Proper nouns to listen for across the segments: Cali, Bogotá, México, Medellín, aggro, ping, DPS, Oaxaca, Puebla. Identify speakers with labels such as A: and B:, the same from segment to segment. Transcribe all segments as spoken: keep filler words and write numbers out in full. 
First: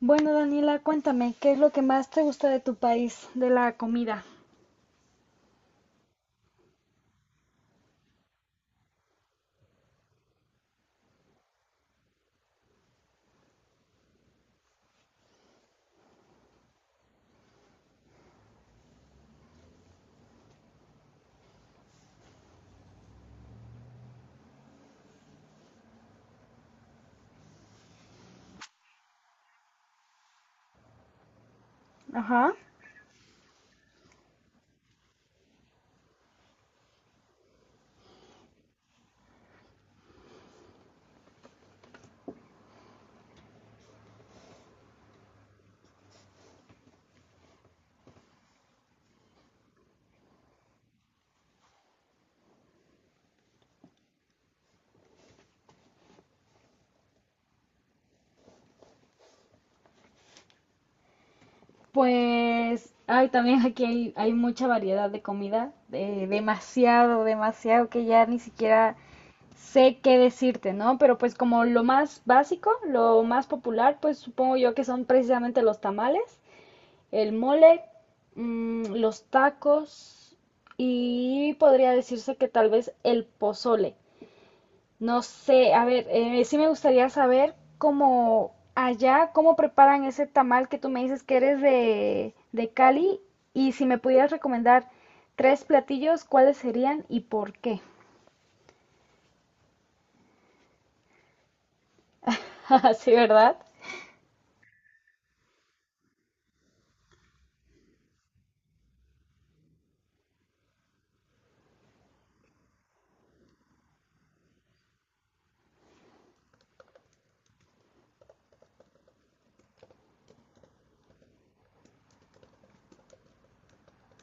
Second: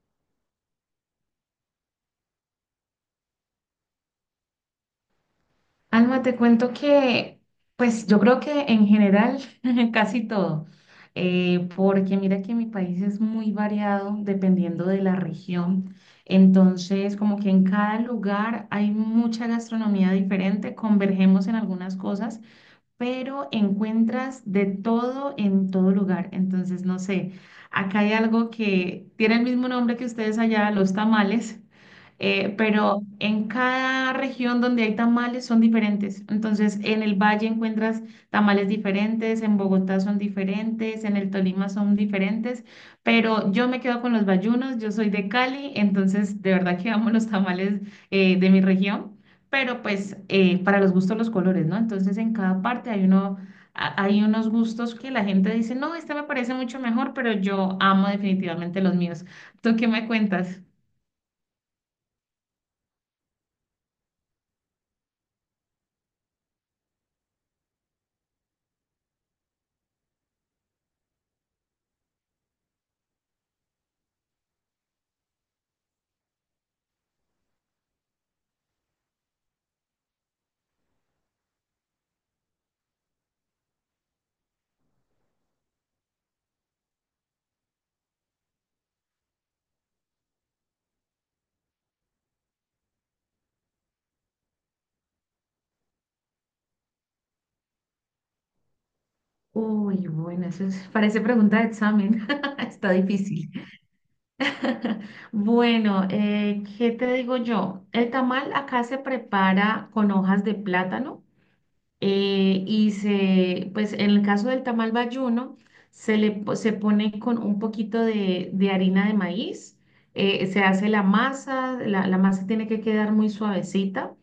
A: Bueno, Daniela, cuéntame, ¿qué es lo que más te gusta de tu país, de la comida?
B: Alma, te cuento que, pues yo creo que en general casi todo, eh, porque mira que mi país es muy variado dependiendo de la región, entonces como que en cada lugar hay mucha gastronomía diferente, convergemos en algunas cosas, pero encuentras de todo en todo lugar, entonces no sé, acá hay algo que tiene el mismo nombre que ustedes allá, los tamales
A: Ajá.
B: eh, pero en cada región donde hay tamales son diferentes. Entonces, en el Valle encuentras tamales diferentes, en Bogotá son diferentes, en el Tolima son diferentes, pero yo me quedo con los bayunos, yo soy de Cali, entonces de verdad que amo los tamales eh, de mi región, pero pues eh, para los gustos los colores, ¿no? Entonces, en cada parte hay uno... a- Hay unos gustos que la gente dice, no, este me parece mucho mejor, pero yo amo definitivamente los míos. ¿Tú qué me cuentas?
A: Pues, ay, también aquí hay, hay mucha variedad de comida, eh, demasiado, demasiado, que ya ni siquiera sé qué decirte, ¿no? Pero pues como lo más básico, lo más popular, pues supongo yo que son precisamente los tamales, el mole, mm, los tacos y podría decirse que tal vez el pozole. No sé, a ver, eh, sí me gustaría saber cómo allá, cómo preparan ese tamal que tú me dices que eres de, de Cali y si me pudieras recomendar tres platillos, ¿cuáles serían y por qué?
B: Uy, bueno, eso es- parece pregunta de examen. Está
A: Sí,
B: difícil.
A: ¿verdad?
B: Bueno, eh, ¿qué te digo yo? El tamal acá se prepara con hojas de plátano eh, y se, pues en el caso del tamal bayuno, se le po- se pone con un poquito de, de harina de maíz, eh, se hace la masa, la, la masa tiene que quedar muy suavecita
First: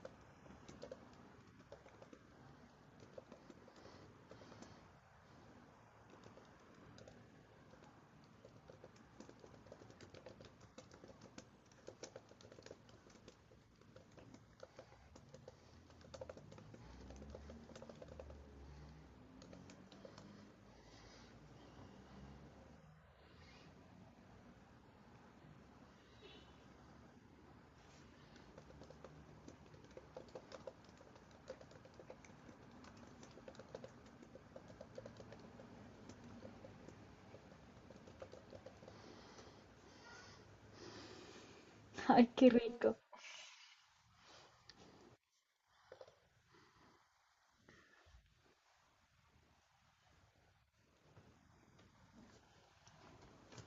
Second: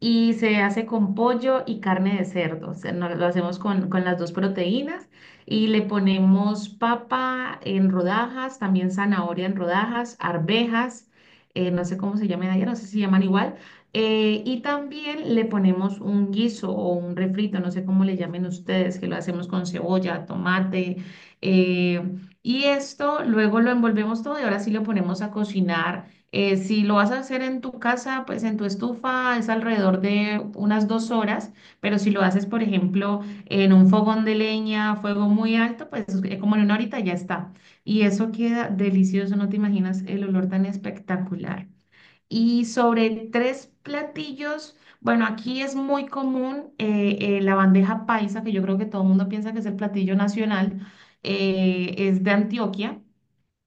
B: y se hace con pollo y carne de cerdo. O sea, no- lo hacemos con, con las dos proteínas y le ponemos papa en rodajas, también zanahoria en rodajas, arvejas, eh, no sé cómo se llaman allá, no sé si se llaman igual. Eh, y también le ponemos un guiso o un refrito, no sé cómo le llamen ustedes, que lo hacemos con cebolla, tomate. eh, y esto luego lo envolvemos todo y ahora sí lo ponemos a cocinar eh, si lo vas a hacer en tu casa, pues en tu estufa es alrededor de unas dos horas, pero si lo haces, por ejemplo, en un fogón de leña, fuego muy alto, pues eh, como en una horita ya está. Y eso queda delicioso, no te imaginas el olor tan espectacular.
A: Ay, qué
B: Y
A: rico.
B: sobre tres platillos, bueno, aquí es muy común eh, eh, la bandeja paisa, que yo creo que todo el mundo piensa que es el platillo nacional, eh, es de Antioquia.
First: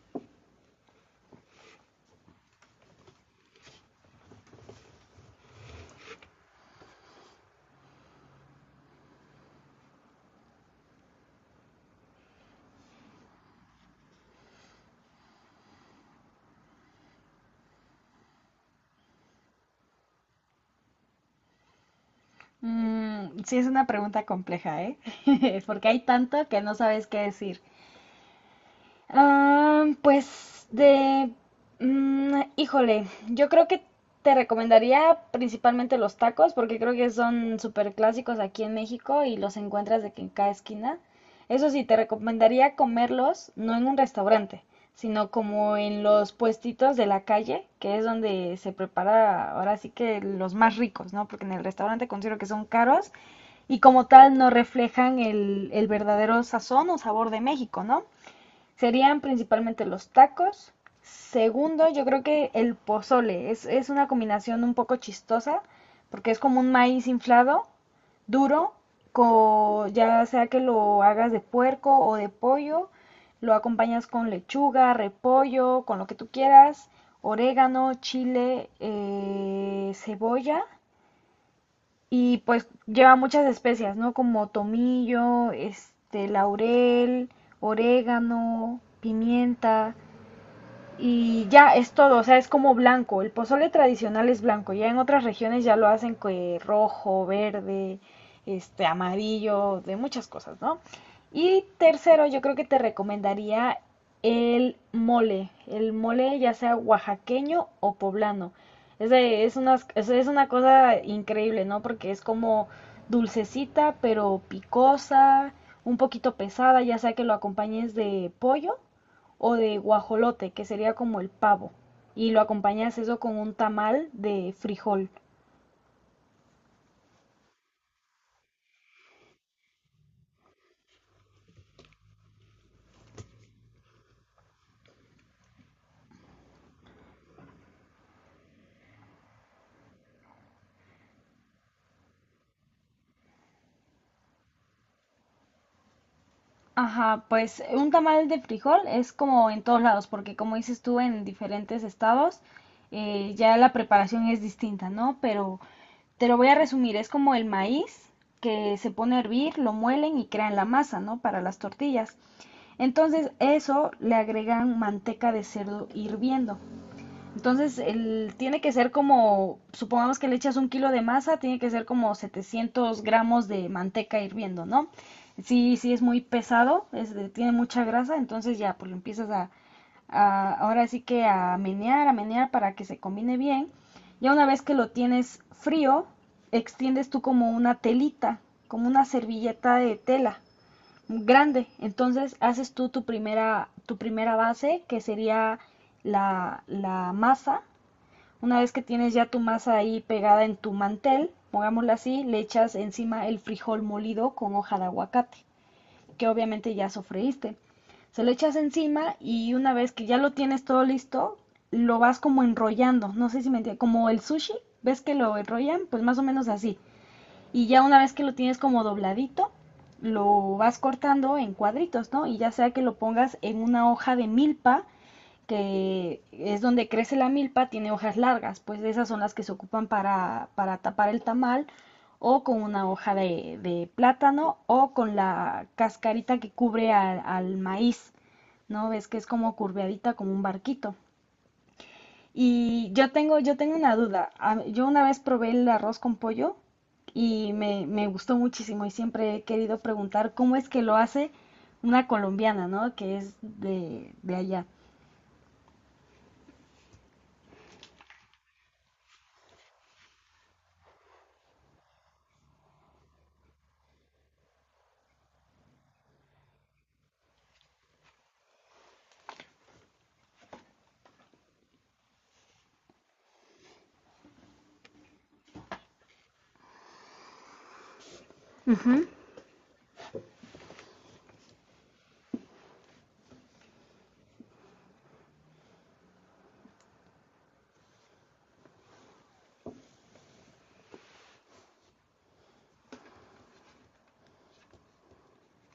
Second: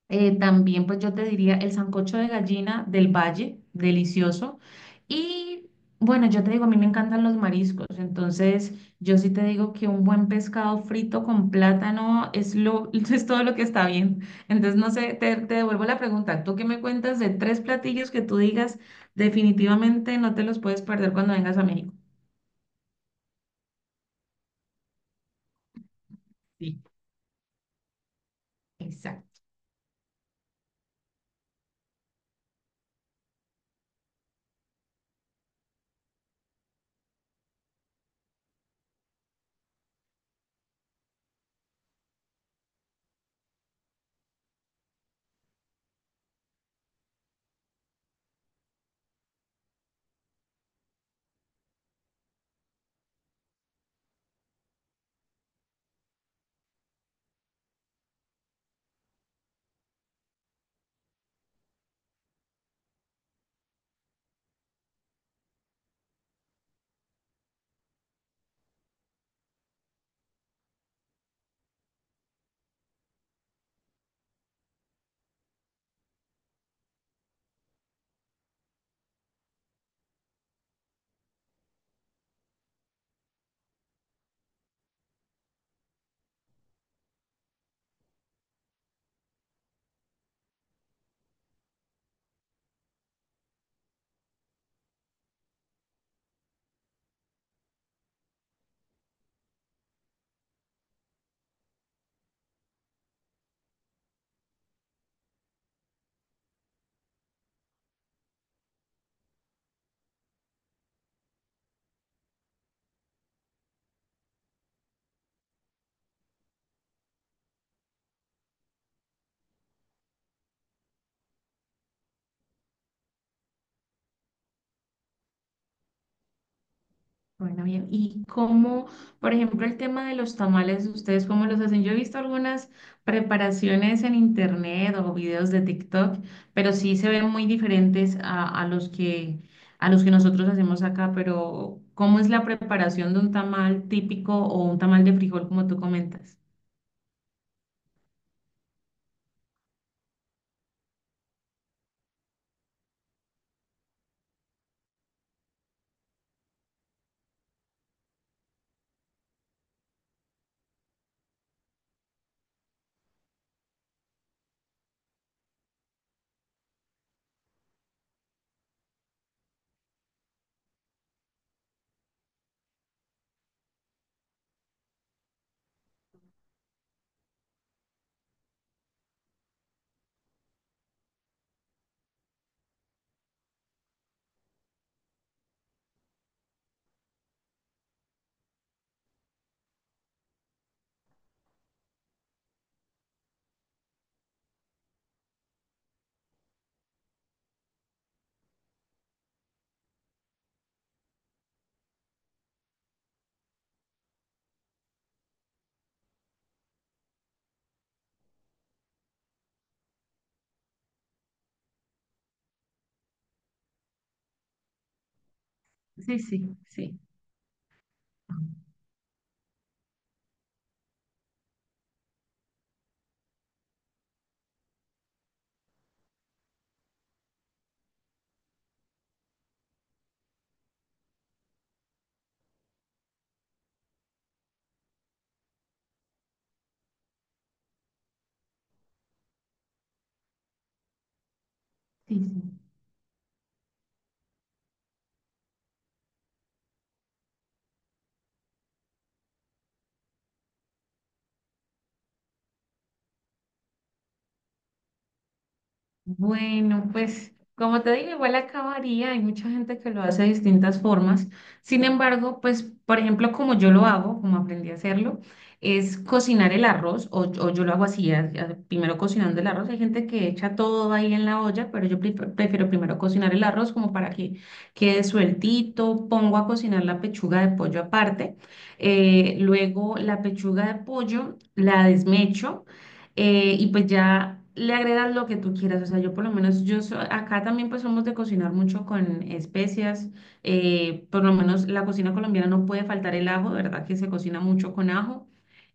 B: Eh, también, pues yo te diría el sancocho de gallina del Valle, delicioso. Y bueno, yo te digo, a mí me encantan los mariscos, entonces yo sí te digo que un buen pescado frito con plátano es lo, es todo lo que está bien. Entonces, no sé, te, te devuelvo la pregunta. ¿Tú qué me cuentas de tres platillos que tú digas definitivamente no te los puedes perder cuando vengas a México?
A: Mm, sí, es una pregunta compleja, ¿eh? Porque hay tanto que no
B: Sí,
A: sabes qué decir.
B: exacto.
A: Ah, pues de... mm, híjole, yo creo que te recomendaría principalmente los tacos porque creo que son súper clásicos aquí en México y los encuentras de que en cada esquina. Eso sí, te recomendaría comerlos no en un restaurante, sino como en los puestitos de la calle, que es donde se prepara ahora sí que los más ricos, ¿no? Porque en el restaurante considero que son caros y como tal no reflejan el, el verdadero sazón o sabor de México, ¿no? Serían principalmente los tacos. Segundo, yo creo que el pozole. Es, es una combinación un poco chistosa, porque es como un maíz inflado, duro, co- ya sea que lo hagas de puerco o de pollo, lo acompañas con lechuga, repollo, con lo que tú quieras, orégano, chile, eh, cebolla y pues lleva muchas especias, ¿no? Como tomillo, este, laurel, orégano, pimienta y ya es todo, o sea, es como blanco. El pozole tradicional es blanco, ya en otras regiones ya lo hacen que rojo, verde, este amarillo, de muchas cosas, ¿no? Y tercero, yo creo que te recomendaría el mole, el mole ya sea oaxaqueño o poblano. Es, de- es, unas- es- es una cosa increíble, ¿no? Porque es como dulcecita, pero picosa, un poquito pesada, ya sea que lo acompañes de pollo o de guajolote, que sería como el pavo. Y lo acompañas eso con un tamal de frijol.
B: Bueno, bien. ¿Y cómo, por ejemplo, el tema de los tamales, ustedes cómo los hacen? Yo he visto algunas preparaciones en internet o videos de TikTok, pero sí se ven muy diferentes a, a los que, a los que nosotros hacemos acá. Pero, ¿cómo es la preparación de un tamal típico o un tamal de frijol, como tú comentas?
A: Ajá, pues un tamal de frijol es como en todos lados, porque como dices tú, en diferentes estados eh, ya la preparación es distinta, ¿no? Pero te lo voy a resumir, es como el maíz que se pone a hervir, lo muelen y crean la masa, ¿no? Para las tortillas. Entonces eso le agregan manteca de cerdo hirviendo. Entonces, el, tiene que ser como, supongamos que le echas un kilo de masa, tiene que ser como setecientos gramos de manteca hirviendo, ¿no? Sí, sí es muy pesado, es de- tiene mucha grasa, entonces ya, pues lo empiezas a, a- ahora sí que a menear, a menear para que se combine bien. Ya una vez que lo tienes frío, extiendes tú como una telita, como una servilleta de tela grande. Entonces haces tú tu primera, tu primera base, que sería la, la masa. Una vez que tienes ya tu masa ahí pegada en tu mantel, pongámoslo así, le echas encima el frijol molido con hoja de aguacate, que obviamente ya sofreíste. Se lo echas encima y una vez que ya lo tienes todo listo, lo vas como enrollando. No sé si me entiendes, como el sushi, ¿ves que lo enrollan? Pues más
B: Sí,
A: o menos
B: sí,
A: así
B: sí.
A: y ya una vez que lo tienes como dobladito, lo vas cortando en cuadritos, ¿no? Y ya sea que lo pongas en una hoja de milpa, que es donde crece la milpa, tiene hojas largas, pues esas son las que se ocupan para, para tapar el tamal, o con una hoja de, de plátano, o con la cascarita que cubre al, al maíz, ¿no? Ves que es como curveadita, como un barquito.
B: Sí, sí.
A: Y yo tengo, yo tengo una duda. A- Yo una vez probé el arroz con pollo y me, me gustó muchísimo y siempre he querido preguntar cómo es que lo hace una colombiana, ¿no? Que es de, de allá.
B: Bueno, pues como te digo, igual acabaría, hay mucha gente que lo hace de distintas formas. Sin embargo, pues por ejemplo, como yo lo hago, como aprendí a hacerlo, es cocinar el arroz o, o yo lo hago así, a- a- primero cocinando el arroz. Hay gente que echa todo ahí en la olla, pero yo pre- prefiero primero cocinar el arroz como para que quede sueltito. Pongo a cocinar la pechuga de pollo aparte.
A: Ujú.
B: Eh, luego la pechuga de pollo la desmecho eh, y pues ya le agregas lo que tú quieras. O sea, yo por lo menos, yo so- acá también pues somos de cocinar mucho con especias. Eh, por lo menos la cocina colombiana no puede faltar el ajo, de ¿verdad? Que se cocina mucho con ajo.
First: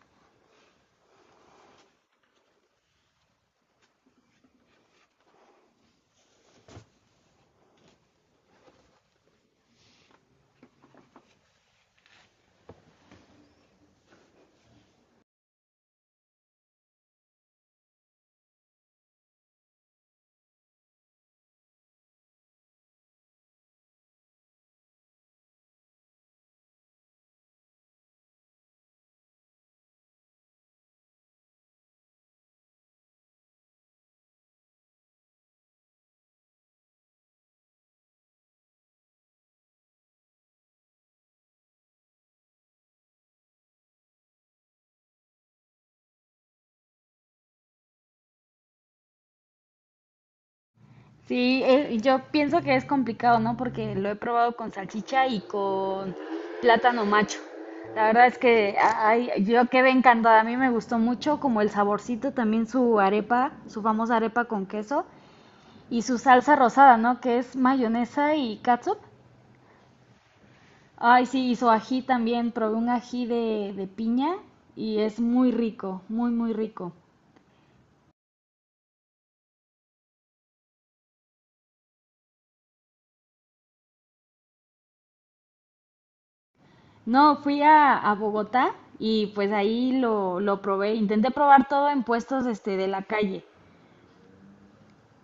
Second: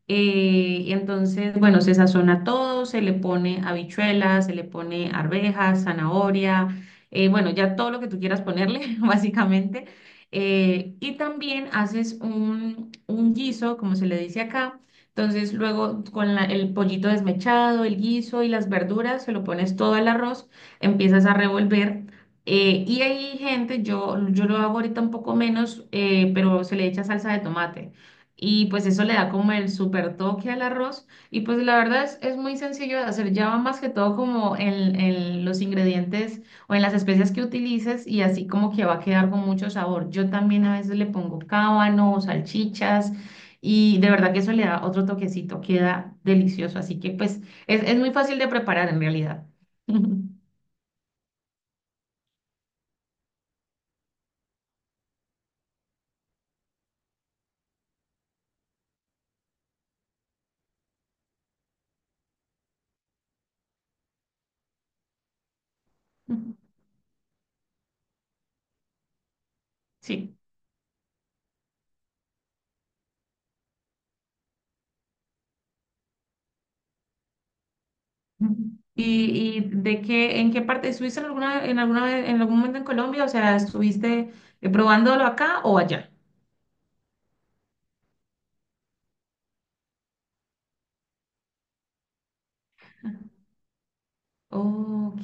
B: Eh, y entonces, bueno, se sazona todo, se le pone habichuelas, se le pone arvejas, zanahoria, eh, bueno, ya todo lo que tú quieras ponerle, básicamente. Eh, y también haces un, un guiso, como se le dice acá. Entonces, luego con la- el pollito desmechado, el guiso y las verduras, se lo pones todo al arroz, empiezas a revolver. Eh, y hay gente, yo, yo lo hago ahorita un poco menos, eh, pero se le echa salsa de tomate. Y pues eso le da como el super toque al arroz. Y pues la verdad es, es muy sencillo de hacer. Ya va más que todo como en, en los ingredientes o en las especias que utilices y así como que va a quedar con mucho sabor. Yo también a veces le pongo cábano o salchichas y de verdad que eso le da otro toquecito. Queda delicioso. Así que pues es, es muy fácil de preparar en realidad.
A: Sí, eh, yo pienso que es complicado, ¿no? Porque lo he probado con salchicha y con plátano macho. La verdad es que ay, yo quedé encantada, a mí me gustó mucho, como el saborcito, también su arepa, su famosa arepa con queso, y su salsa rosada, ¿no? Que es mayonesa y catsup.
B: Sí.
A: Ay, sí, y su ají también. Probé un ají de, de piña y es muy rico, muy, muy rico.
B: ¿Y, y de qué, en qué parte, estuviste en alguna, en alguna vez- en algún momento en Colombia? O sea, ¿estuviste eh, probándolo acá o allá?
A: No, fui a, a Bogotá y pues ahí lo, lo probé. Intenté probar todo en puestos este, de la calle.
B: Ok.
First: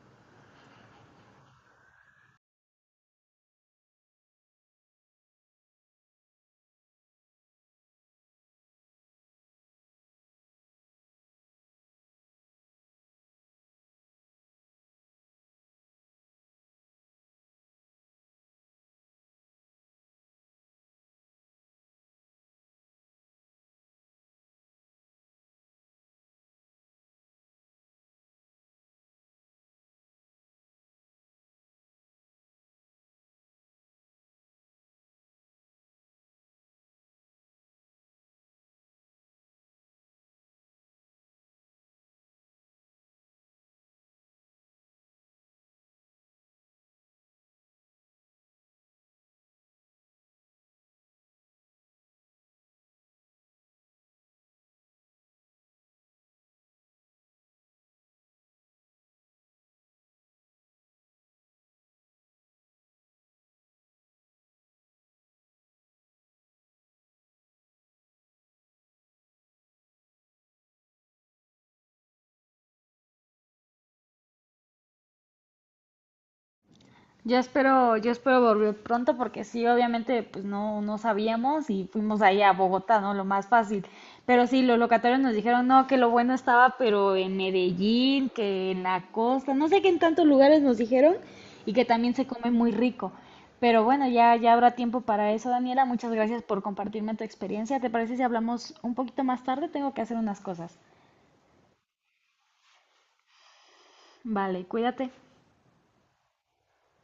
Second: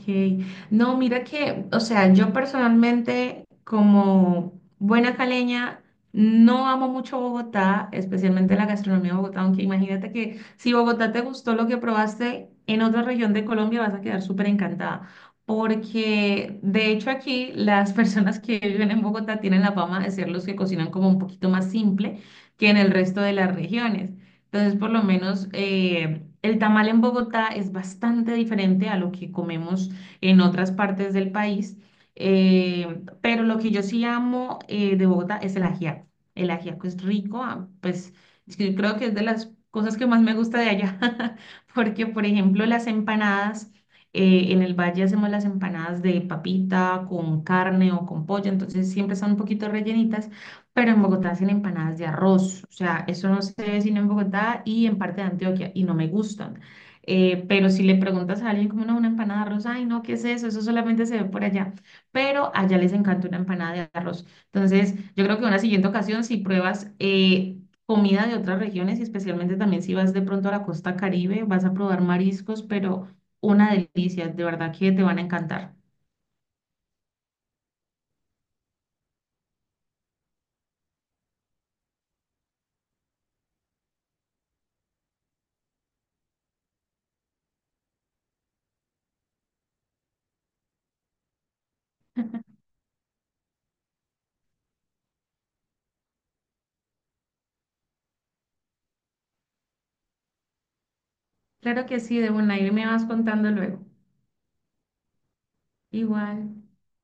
B: No, mira que, o sea, yo personalmente como buena caleña no amo mucho Bogotá, especialmente la gastronomía de Bogotá, aunque imagínate que si Bogotá te gustó lo que probaste en otra región de Colombia vas a quedar súper encantada, porque de hecho aquí las personas que viven en Bogotá tienen la fama de ser los que cocinan como un poquito más simple que en el resto de las regiones. Entonces, por lo menos eh, el tamal en Bogotá es bastante diferente a lo que comemos en otras partes del país, eh, pero lo que yo sí amo eh, de Bogotá es el ajiaco. El ajiaco es rico, ah, pues es que yo creo que es de las cosas que más me gusta de allá, porque por ejemplo las empanadas, eh, en el valle hacemos las empanadas de papita con carne o con pollo, entonces siempre están un poquito rellenitas pero en Bogotá hacen empanadas de arroz, o sea, eso no se ve sino en Bogotá y en parte de Antioquia, y no me gustan. Eh, pero si le preguntas a alguien como no, una empanada de arroz, ay, no, ¿qué es eso? Eso solamente se ve por allá, pero allá les encanta una empanada de arroz. Entonces, yo creo que en una siguiente ocasión, si pruebas eh, comida de otras regiones, y especialmente también si vas de pronto a la costa Caribe, vas a probar mariscos, pero una delicia, de verdad que te van a encantar.
A: Yo espero, yo espero volver pronto porque sí, obviamente, pues no, no sabíamos y fuimos ahí a Bogotá, ¿no? Lo más fácil. Pero sí, los locatarios nos dijeron, no, que lo bueno estaba, pero en Medellín, que en la costa, no sé qué en tantos lugares nos dijeron y que también se come muy rico. Pero bueno, ya, ya habrá tiempo para eso, Daniela. Muchas gracias por compartirme tu experiencia. ¿Te parece si hablamos un poquito más tarde? Tengo que hacer unas cosas.
B: Claro que sí, de una, y me vas contando luego.
A: Vale, cuídate.
B: Igual.